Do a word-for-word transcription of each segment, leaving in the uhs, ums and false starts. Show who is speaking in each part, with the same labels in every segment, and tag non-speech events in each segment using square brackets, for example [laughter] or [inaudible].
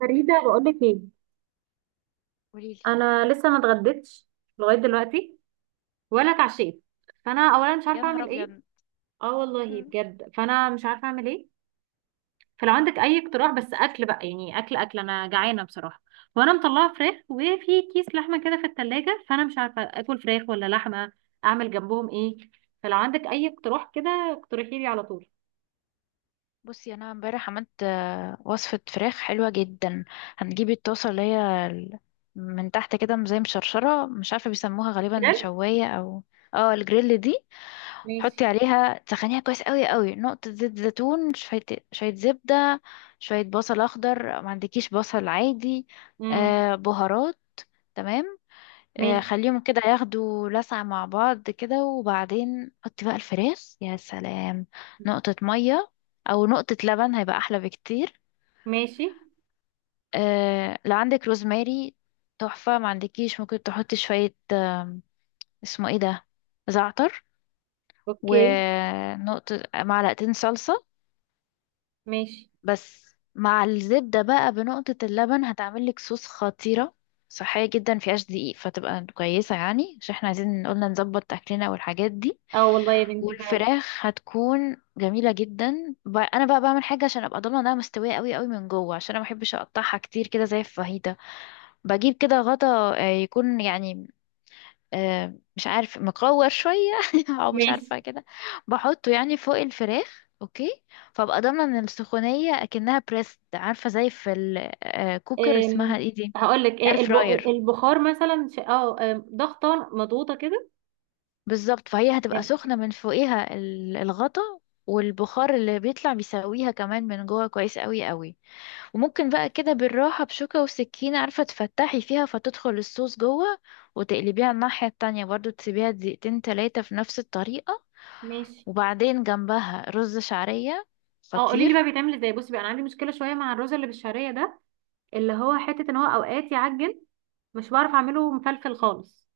Speaker 1: فريدة بقولك ايه؟
Speaker 2: قوليلي
Speaker 1: انا لسه ما اتغديتش لغاية دلوقتي ولا اتعشيت، فانا اولا مش
Speaker 2: يا
Speaker 1: عارفة
Speaker 2: نهار
Speaker 1: اعمل ايه.
Speaker 2: ابيض.
Speaker 1: اه والله
Speaker 2: مم.
Speaker 1: بجد، فانا مش عارفة اعمل ايه. فلو عندك اي اقتراح بس اكل بقى، يعني اكل اكل انا جعانة بصراحة. وانا مطلعة فراخ وفي كيس لحمة كده في التلاجة، فانا مش عارفة اكل فراخ ولا لحمة، اعمل جنبهم ايه؟ فلو عندك اي اقتراح كده اقترحي لي على طول.
Speaker 2: بصي، انا امبارح عملت آه، وصفه فراخ حلوه جدا. هنجيب الطاسه اللي هي ال- من تحت كده زي مشرشره، مش عارفه بيسموها غالبا
Speaker 1: بجد.
Speaker 2: شوايه او اه الجريل دي.
Speaker 1: ماشي.
Speaker 2: حطي عليها تسخنيها كويس قوي قوي، نقطه زيت زيتون، شويه شويه زبده، شويه بصل اخضر، ما عندكيش بصل عادي،
Speaker 1: امم.
Speaker 2: آه بهارات. تمام. آه،
Speaker 1: ماشي.
Speaker 2: خليهم كده ياخدوا لسعة مع بعض كده، وبعدين حطي بقى الفراخ. يا سلام. نقطة مية أو نقطة لبن هيبقى أحلى بكتير.
Speaker 1: ماشي.
Speaker 2: آه، لو عندك روزماري تحفة، ما عندكيش ممكن تحطي شوية آم، اسمه ايه ده، زعتر.
Speaker 1: اوكي.
Speaker 2: ونقطة معلقتين صلصة.
Speaker 1: ماشي.
Speaker 2: بس مع الزبدة بقى بنقطة اللبن هتعملك صوص خطيرة، صحية جدا، مفيهاش دقيق، فتبقى كويسة يعني، عشان احنا عايزين قلنا نظبط أكلنا والحاجات دي.
Speaker 1: اه والله يا بنتي فعلا.
Speaker 2: والفراخ هتكون جميلة جدا. ب- انا بقى بعمل حاجة عشان ابقى ضامنة انها مستوية قوي قوي من جوه، عشان انا ما بحبش اقطعها كتير كده زي الفاهيتا. بجيب كده غطا آه، يكون يعني آه، مش عارف، مقور شوية [laughs] او مش
Speaker 1: ماشي.
Speaker 2: عارفة كده، بحطه يعني فوق الفراخ، اوكي. فابقى ضامنة ان السخونية اكنها بريست، عارفة زي في الكوكر، اسمها ايه دي،
Speaker 1: هقول لك
Speaker 2: اير
Speaker 1: ايه، الب-
Speaker 2: فراير.
Speaker 1: البخار مثلا، ش- اه آم، ضغطه مضغوطه كده.
Speaker 2: بالظبط. فهي
Speaker 1: آم،
Speaker 2: هتبقى سخنة من فوقيها ال- الغطا والبخار اللي بيطلع بيسويها كمان من جوه كويس قوي قوي. وممكن بقى كده بالراحة بشوكة وسكينة، عارفة، تفتحي فيها فتدخل الصوص جوه، وتقلبيها الناحية التانية برضو، تسيبيها دقيقتين تلاتة في نفس الطريقة.
Speaker 1: ماشي.
Speaker 2: وبعدين جنبها رز شعرية،
Speaker 1: اه قولي لي بقى
Speaker 2: خطير.
Speaker 1: بيتعمل ازاي. بصي بقى، انا عندي مشكله شويه مع الرز اللي بالشعريه ده، اللي هو حته ان هو اوقات يعجن، مش بعرف اعمله مفلفل خالص.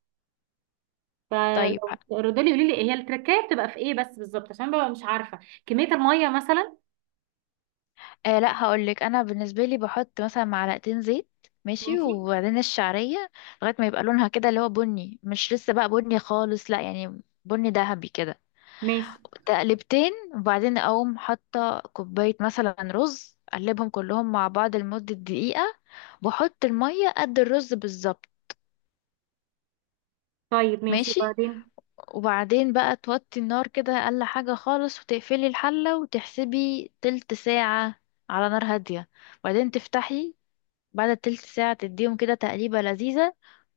Speaker 2: طيب.
Speaker 1: فلو ردي لي قولي لي هي التركايه بتبقى في ايه بس بالظبط، عشان ببقى مش عارفه كميه الميه مثلا.
Speaker 2: آه لا، هقولك انا بالنسبه لي بحط مثلا معلقتين زيت، ماشي،
Speaker 1: ماشي.
Speaker 2: وبعدين الشعريه لغايه ما يبقى لونها كده اللي هو بني، مش لسه بقى بني خالص، لا يعني بني ذهبي كده،
Speaker 1: ماشي.
Speaker 2: تقلبتين. وبعدين اقوم حاطه كوبايه مثلا رز، اقلبهم كلهم مع بعض لمده دقيقه، بحط الميه قد الرز بالظبط.
Speaker 1: طيب ماشي،
Speaker 2: ماشي.
Speaker 1: وبعدين؟
Speaker 2: وبعدين بقى توطي النار كده اقل حاجه خالص، وتقفلي الحله، وتحسبي تلت ساعه على نار هاديه. وبعدين تفتحي، بعد التلت ساعة تديهم كده تقليبة لذيذة،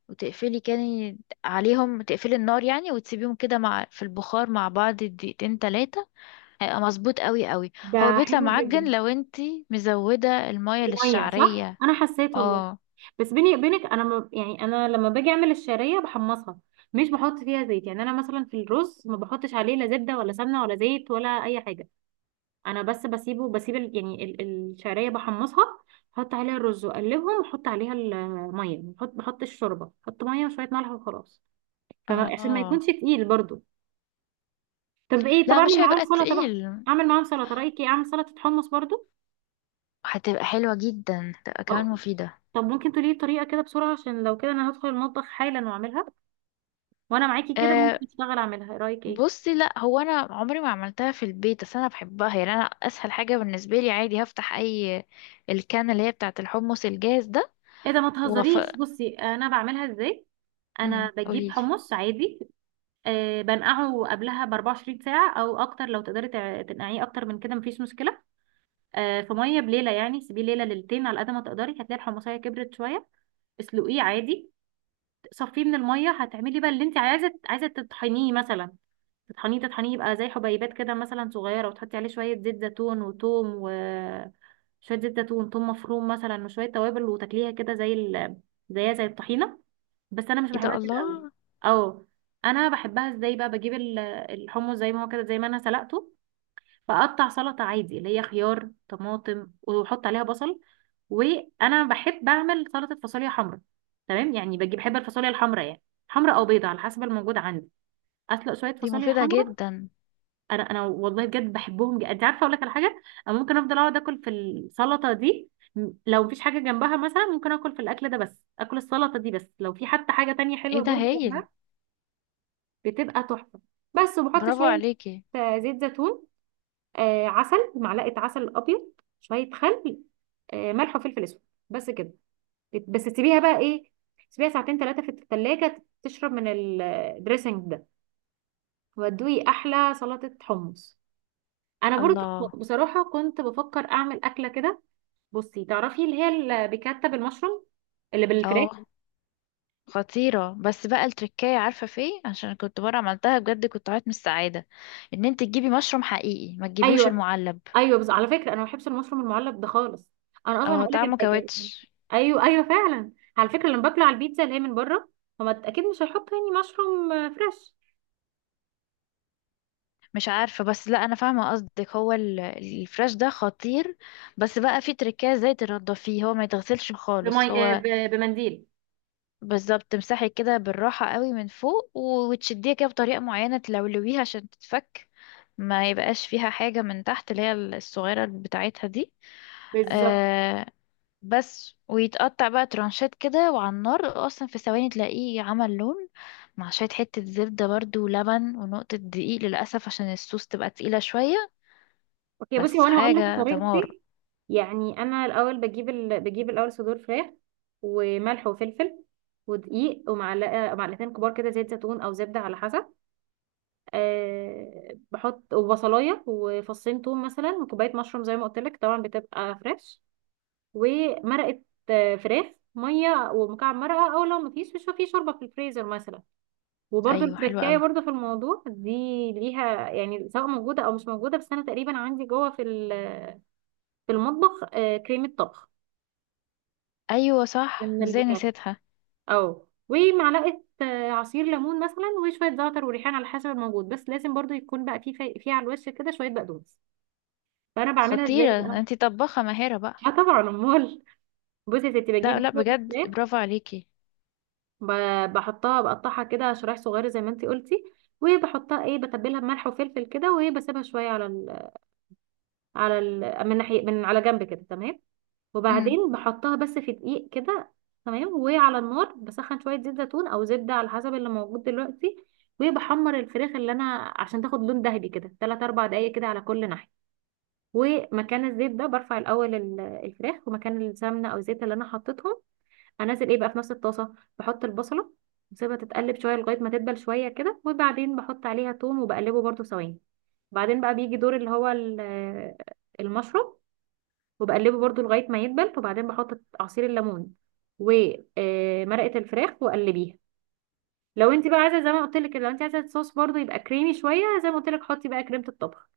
Speaker 2: وتقفلي كان عليهم، تقفلي النار يعني، وتسيبيهم كده مع في البخار مع بعض دقيقتين تلاتة، هيبقى مظبوط قوي قوي. هو
Speaker 1: ده
Speaker 2: بيطلع
Speaker 1: حلو
Speaker 2: معجن
Speaker 1: جدا.
Speaker 2: لو انتي مزودة المية
Speaker 1: دي ميه صح،
Speaker 2: للشعرية.
Speaker 1: انا حسيت والله.
Speaker 2: اه.
Speaker 1: بس بيني وبينك، انا ما يعني، انا لما باجي اعمل الشعريه بحمصها، مش بحط فيها زيت. يعني انا مثلا في الرز ما بحطش عليه لا زبده ولا سمنه ولا زيت ولا اي حاجه. انا بس بسيبه، بسيب ال- يعني ال- الشعريه بحمصها، بحط عليها الرز واقلبهم واحط عليها الميه، بحط بحط الشوربه، بحط ميه وشويه ملح وخلاص. فما- عشان ما
Speaker 2: اه
Speaker 1: يكونش تقيل برضو. طب ايه، طب
Speaker 2: لا،
Speaker 1: اعمل
Speaker 2: مش
Speaker 1: معاهم
Speaker 2: هيبقى
Speaker 1: سلطه بقى؟
Speaker 2: تقيل.
Speaker 1: اعمل معاهم سلطه، رايك ايه؟ اعمل سلطه حمص برضو؟
Speaker 2: هتبقى حلوة جدا، هتبقى كمان
Speaker 1: اه.
Speaker 2: مفيدة.
Speaker 1: طب ممكن تقولي لي طريقه كده بسرعه، عشان لو كده انا هدخل المطبخ حالا واعملها، وانا معاكي كده
Speaker 2: أه.
Speaker 1: ممكن اشتغل اعملها. ايه رايك، ايه؟
Speaker 2: بصي، لا هو انا عمري ما عملتها في البيت، بس انا بحبها يعني، انا اسهل حاجة بالنسبة لي عادي هفتح اي الكان اللي هي بتاعة الحمص الجاهز ده،
Speaker 1: ايه ده، ما
Speaker 2: وف-
Speaker 1: تهزريش. بصي انا بعملها ازاي. انا
Speaker 2: امم
Speaker 1: بجيب
Speaker 2: قوليلي.
Speaker 1: حمص عادي، أه بنقعه قبلها ب أربع وعشرين ساعه او اكتر. لو تقدري تع- تنقعيه اكتر من كده مفيش مشكله. أه في ميه بليله، يعني سيبيه ليله ليلتين على قد ما تقدري، هتلاقي الحمصيه كبرت شويه. اسلقيه عادي، صفيه من الميه. هتعملي بقى اللي انت عايزه. عايزه تطحنيه مثلا، تطحنيه تطحنيه يبقى زي حبيبات كده مثلا صغيرة، وتحطي عليه شوية زيت زيتون وتوم، و شوية زيت زيتون، توم مفروم مثلا، وشوية توابل، وتاكليها كده زي ال... زيها زي الطحينة، بس أنا مش
Speaker 2: ايه
Speaker 1: بحبها
Speaker 2: ده،
Speaker 1: كده قوي.
Speaker 2: الله.
Speaker 1: أو أنا بحبها ازاي بقى؟ بجيب ال- الحمص زي ما هو كده، زي ما أنا سلقته، بقطع سلطة عادي اللي هي خيار طماطم، وأحط عليها بصل. وأنا بحب أعمل سلطة فاصوليا حمرا، تمام؟ يعني بجيب، بحب الفاصوليا الحمرا يعني، حمرا أو بيضة على حسب الموجود عندي. أسلق شوية
Speaker 2: دي
Speaker 1: فاصوليا
Speaker 2: مفيدة
Speaker 1: حمرا.
Speaker 2: جدا.
Speaker 1: انا انا والله بجد بحبهم جدا. انت عارفه اقول لك على حاجه، انا ممكن افضل اقعد اكل في السلطه دي. م- لو مفيش حاجه جنبها مثلا ممكن اكل في الاكل ده بس، اكل السلطه دي بس. لو في حتى حاجه تانية
Speaker 2: ايه
Speaker 1: حلوه
Speaker 2: ده،
Speaker 1: برضه
Speaker 2: هايل.
Speaker 1: جنبها، بتبقى تحفه. بس وبحط
Speaker 2: برافو
Speaker 1: شويه
Speaker 2: عليكي.
Speaker 1: آه، زيت زيتون، آه عسل، معلقه عسل ابيض، شويه خل، آه ملح وفلفل اسود، بس كده. بت- بس تسيبيها بقى ايه، تسيبيها ساعتين ثلاثه في الثلاجه تشرب من الدريسنج ده، وادوي احلى سلطه حمص. انا برضه
Speaker 2: الله.
Speaker 1: بصراحه كنت بفكر اعمل اكله كده. بصي تعرفي اللي هي اللي بيكتب المشروم، اللي بالفراخ؟
Speaker 2: اه خطيرة، بس بقى التركية عارفة في إيه؟ عشان كنت مرة عملتها بجد كنت عيط من السعادة. ان انت تجيبي مشروم حقيقي، ما تجيبيهوش
Speaker 1: ايوه.
Speaker 2: المعلب.
Speaker 1: ايوه، بس على فكره انا ما بحبش المشروم المعلب ده خالص. انا اصلا
Speaker 2: اه
Speaker 1: هقول لك
Speaker 2: طعمه
Speaker 1: الحاجه.
Speaker 2: كاوتش.
Speaker 1: ايوه ايوه فعلا. على فكره لما باكله على البيتزا اللي هي من بره، هما اكيد مش هيحطوا يعني مشروم آه، فريش.
Speaker 2: مش عارفة، بس لا انا فاهمة قصدك، هو ال- الفراش ده خطير. بس بقى في تركية ازاي تنضفيه، هو ما يتغسلش خالص
Speaker 1: بمي... آه،
Speaker 2: هو.
Speaker 1: ب- بمنديل.
Speaker 2: بالظبط، تمسحي كده بالراحة قوي من فوق و- وتشديها كده بطريقة معينة، تلولويها عشان تتفك، ما يبقاش فيها حاجة من تحت اللي هي الصغيرة بتاعتها دي.
Speaker 1: بالظبط.
Speaker 2: آه. بس ويتقطع بقى ترانشات كده، وعلى النار اصلا في ثواني تلاقيه عمل لون، مع شوية حتة زبدة برضو ولبن ونقطة دقيق للأسف عشان الصوص تبقى تقيلة شوية.
Speaker 1: اوكي، بصي هو
Speaker 2: بس
Speaker 1: انا هقول لك
Speaker 2: حاجة دمار.
Speaker 1: طريقتي. يعني انا الاول بجيب ال... بجيب الاول صدور فراخ، وملح وفلفل ودقيق، ومعلقه معلقتين كبار كده زيت زيتون او زبده على حسب. أه بحط وبصلايه وفصين توم مثلا، وكوبايه مشروم زي ما قلت لك طبعا بتبقى فريش، ومرقه آه، فراخ، ميه ومكعب مرقه، او لو مفيش، مش في شوربه في الفريزر مثلا. وبرده
Speaker 2: ايوه حلوة
Speaker 1: التركايه
Speaker 2: قوي.
Speaker 1: برده في الموضوع دي ليها يعني، سواء موجوده او مش موجوده. بس انا تقريبا عندي جوه في ال، في المطبخ آه، كريمة طبخ
Speaker 2: ايوه صح،
Speaker 1: من
Speaker 2: ازاي
Speaker 1: البيكات،
Speaker 2: نسيتها.
Speaker 1: أو ومعلقة آه، عصير ليمون مثلا، وشوية زعتر وريحان على حسب الموجود. بس لازم برضو يكون بقى فيه، في في على الوش كده شوية بقدونس. فأنا بعملها ازاي
Speaker 2: خطيرة،
Speaker 1: بقى؟
Speaker 2: انتي طباخة ماهرة بقى.
Speaker 1: اه طبعا أمال. [laughs] بصي يا ستي، بجيب
Speaker 2: لا لا
Speaker 1: بصل
Speaker 2: بجد،
Speaker 1: الفراخ،
Speaker 2: برافو عليكي.
Speaker 1: ب- بحطها، بقطعها كده شرايح صغيرة زي ما انتي قلتي، وبحطها، ايه، بتبلها بملح وفلفل كده، وبسيبها شوية على ال، على ال، من ناحية من على جنب كده، تمام.
Speaker 2: امم.
Speaker 1: وبعدين بحطها بس في دقيق كده، تمام. وعلى النار بسخن شوية زيت زيتون أو زبدة على حسب اللي موجود دلوقتي، وبحمر الفراخ اللي أنا، عشان تاخد لون ذهبي كده، تلات أربع دقايق كده على كل ناحية. ومكان الزيت ده برفع الأول ال- الفراخ، ومكان السمنة أو الزيت اللي أنا حطيتهم أنزل إيه بقى في نفس الطاسة، بحط البصلة وسيبها تتقلب شوية لغاية ما تدبل شوية كده. وبعدين بحط عليها توم، وبقلبه برضو ثواني. بعدين بقى بيجي دور اللي هو ال- المشروم، وبقلبه برضو لغاية ما يدبل. وبعدين بحط عصير الليمون ومرقة الفراخ وقلبيها. لو انت بقى عايزة، زي ما قلت لك، لو انت عايزة صوص برضو يبقى كريمي شوية، زي ما قلت لك حطي بقى كريمة الطبخ.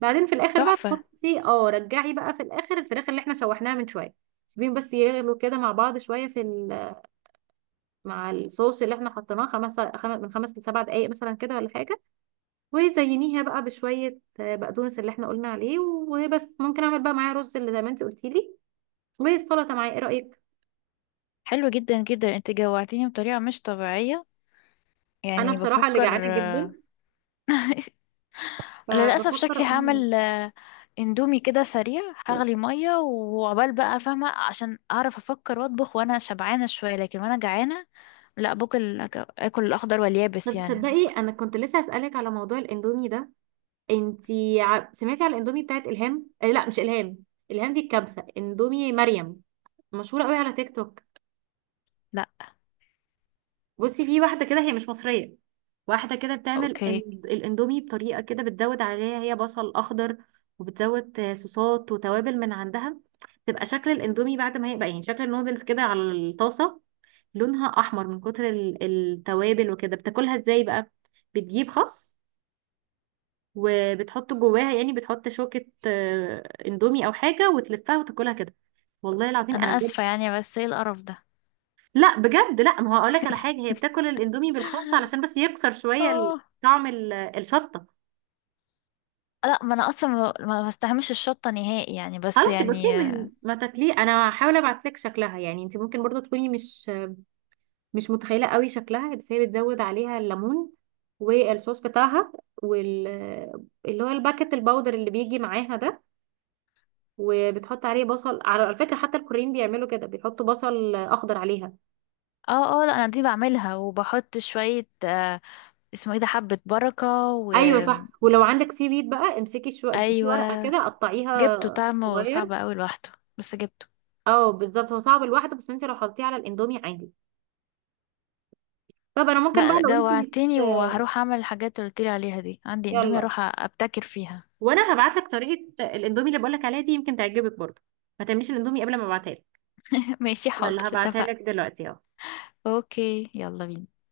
Speaker 1: بعدين في الاخر بقى
Speaker 2: تحفة.
Speaker 1: تحطي، اه رجعي بقى في الاخر الفراخ اللي احنا شوحناها من شوية. سيبيهم بس يغلوا كده مع بعض شوية في ال- مع الصوص اللي احنا حطيناه، خمس خم- من خمس لسبع دقايق مثلا كده ولا حاجة. وزينيها بقى بشوية آه، بقدونس اللي احنا قلنا عليه وبس. ممكن اعمل بقى معايا رز اللي زي ما انت قلتي لي، والسلطة معايا، ايه رأيك؟
Speaker 2: حلو جدا جدا. انت جوعتيني بطريقة مش طبيعية،
Speaker 1: انا
Speaker 2: يعني
Speaker 1: بصراحه اللي
Speaker 2: بفكر.
Speaker 1: جعانه جدا،
Speaker 2: [laughs] للأسف
Speaker 1: فبفكر
Speaker 2: شكلي
Speaker 1: اقوم
Speaker 2: هعمل
Speaker 1: أجيب.
Speaker 2: آه، اندومي كده سريع، هغلي مية وعقبال بقى، فاهمة؟ عشان أعرف أفكر وأطبخ وأنا شبعانة شوية، لكن وأنا جعانة لا باكل، آكل الأخضر واليابس
Speaker 1: طب
Speaker 2: يعني.
Speaker 1: تصدقي انا كنت لسه اسالك على موضوع الاندومي ده. انتي ع- سمعتي على الاندومي بتاعت الهام، آه لا مش الهام، الهام دي الكبسه، اندومي مريم، مشهوره قوي على تيك توك.
Speaker 2: لا.
Speaker 1: بصي في واحده كده هي مش مصريه، واحده كده بتعمل إن-
Speaker 2: أوكي.
Speaker 1: الاندومي بطريقه كده، بتزود عليها هي بصل اخضر، وبتزود آه، صوصات وتوابل من عندها. تبقى شكل الاندومي بعد ما هيبقى، يعني شكل النودلز كده على الطاسه، لونها احمر من كتر ال- التوابل وكده. بتاكلها ازاي بقى؟ بتجيب خس، وبتحط جواها، يعني بتحط شوكة آه، اندومي او حاجة، وتلفها وتاكلها كده. والله العظيم
Speaker 2: أنا
Speaker 1: انا بجد.
Speaker 2: آسفة يعني، بس إيه القرف ده.
Speaker 1: لا بجد، لا، ما هو هقول لك على
Speaker 2: [laughs]
Speaker 1: حاجة، هي بتاكل الاندومي بالخس علشان بس يكسر شوية ال-
Speaker 2: اه
Speaker 1: طعم ال- الشطة.
Speaker 2: لا، ما أنا أصلا ما ما بستحملش الشطة نهائي يعني، بس
Speaker 1: خلاص يبقى
Speaker 2: يعني.
Speaker 1: كده، من ما تاكليه انا هحاول ابعت لك شكلها. يعني انت ممكن برضو تكوني مش مش متخيله قوي شكلها، بس هي بتزود عليها الليمون، والصوص بتاعها، وال، اللي هو الباكت الباودر اللي بيجي معاها ده. وبتحط عليه بصل، على فكره حتى الكوريين بيعملوا كده، بيحطوا بصل اخضر عليها.
Speaker 2: اه اه لا، انا دي بعملها وبحط شوية آه اسمه ايه ده، حبة بركة، و
Speaker 1: ايوه صح، ولو عندك سي ويد بقى، امسكي شو، امسكي
Speaker 2: ايوه
Speaker 1: ورقه كده قطعيها
Speaker 2: جبته طعمه
Speaker 1: صغير.
Speaker 2: صعب اوي لوحده، بس جبته.
Speaker 1: اه بالظبط، هو صعب لوحده، بس انت لو حطيتيه على الاندومي عادي. طب انا ممكن بقى،
Speaker 2: لا
Speaker 1: لو انت مش،
Speaker 2: جوعتني، وهروح اعمل الحاجات اللي قلتلي عليها دي، عندي اندومي
Speaker 1: يلا.
Speaker 2: اروح أ- ابتكر فيها.
Speaker 1: وانا هبعت لك طريقه الاندومي اللي بقول لك عليها دي، يمكن تعجبك برضه. ما تعمليش الاندومي قبل ما ابعتها.
Speaker 2: [laughs] ماشي حاضر،
Speaker 1: يلا هبعتها
Speaker 2: اتفقنا.
Speaker 1: لك دلوقتي اهو.
Speaker 2: اوكي، يلا بينا.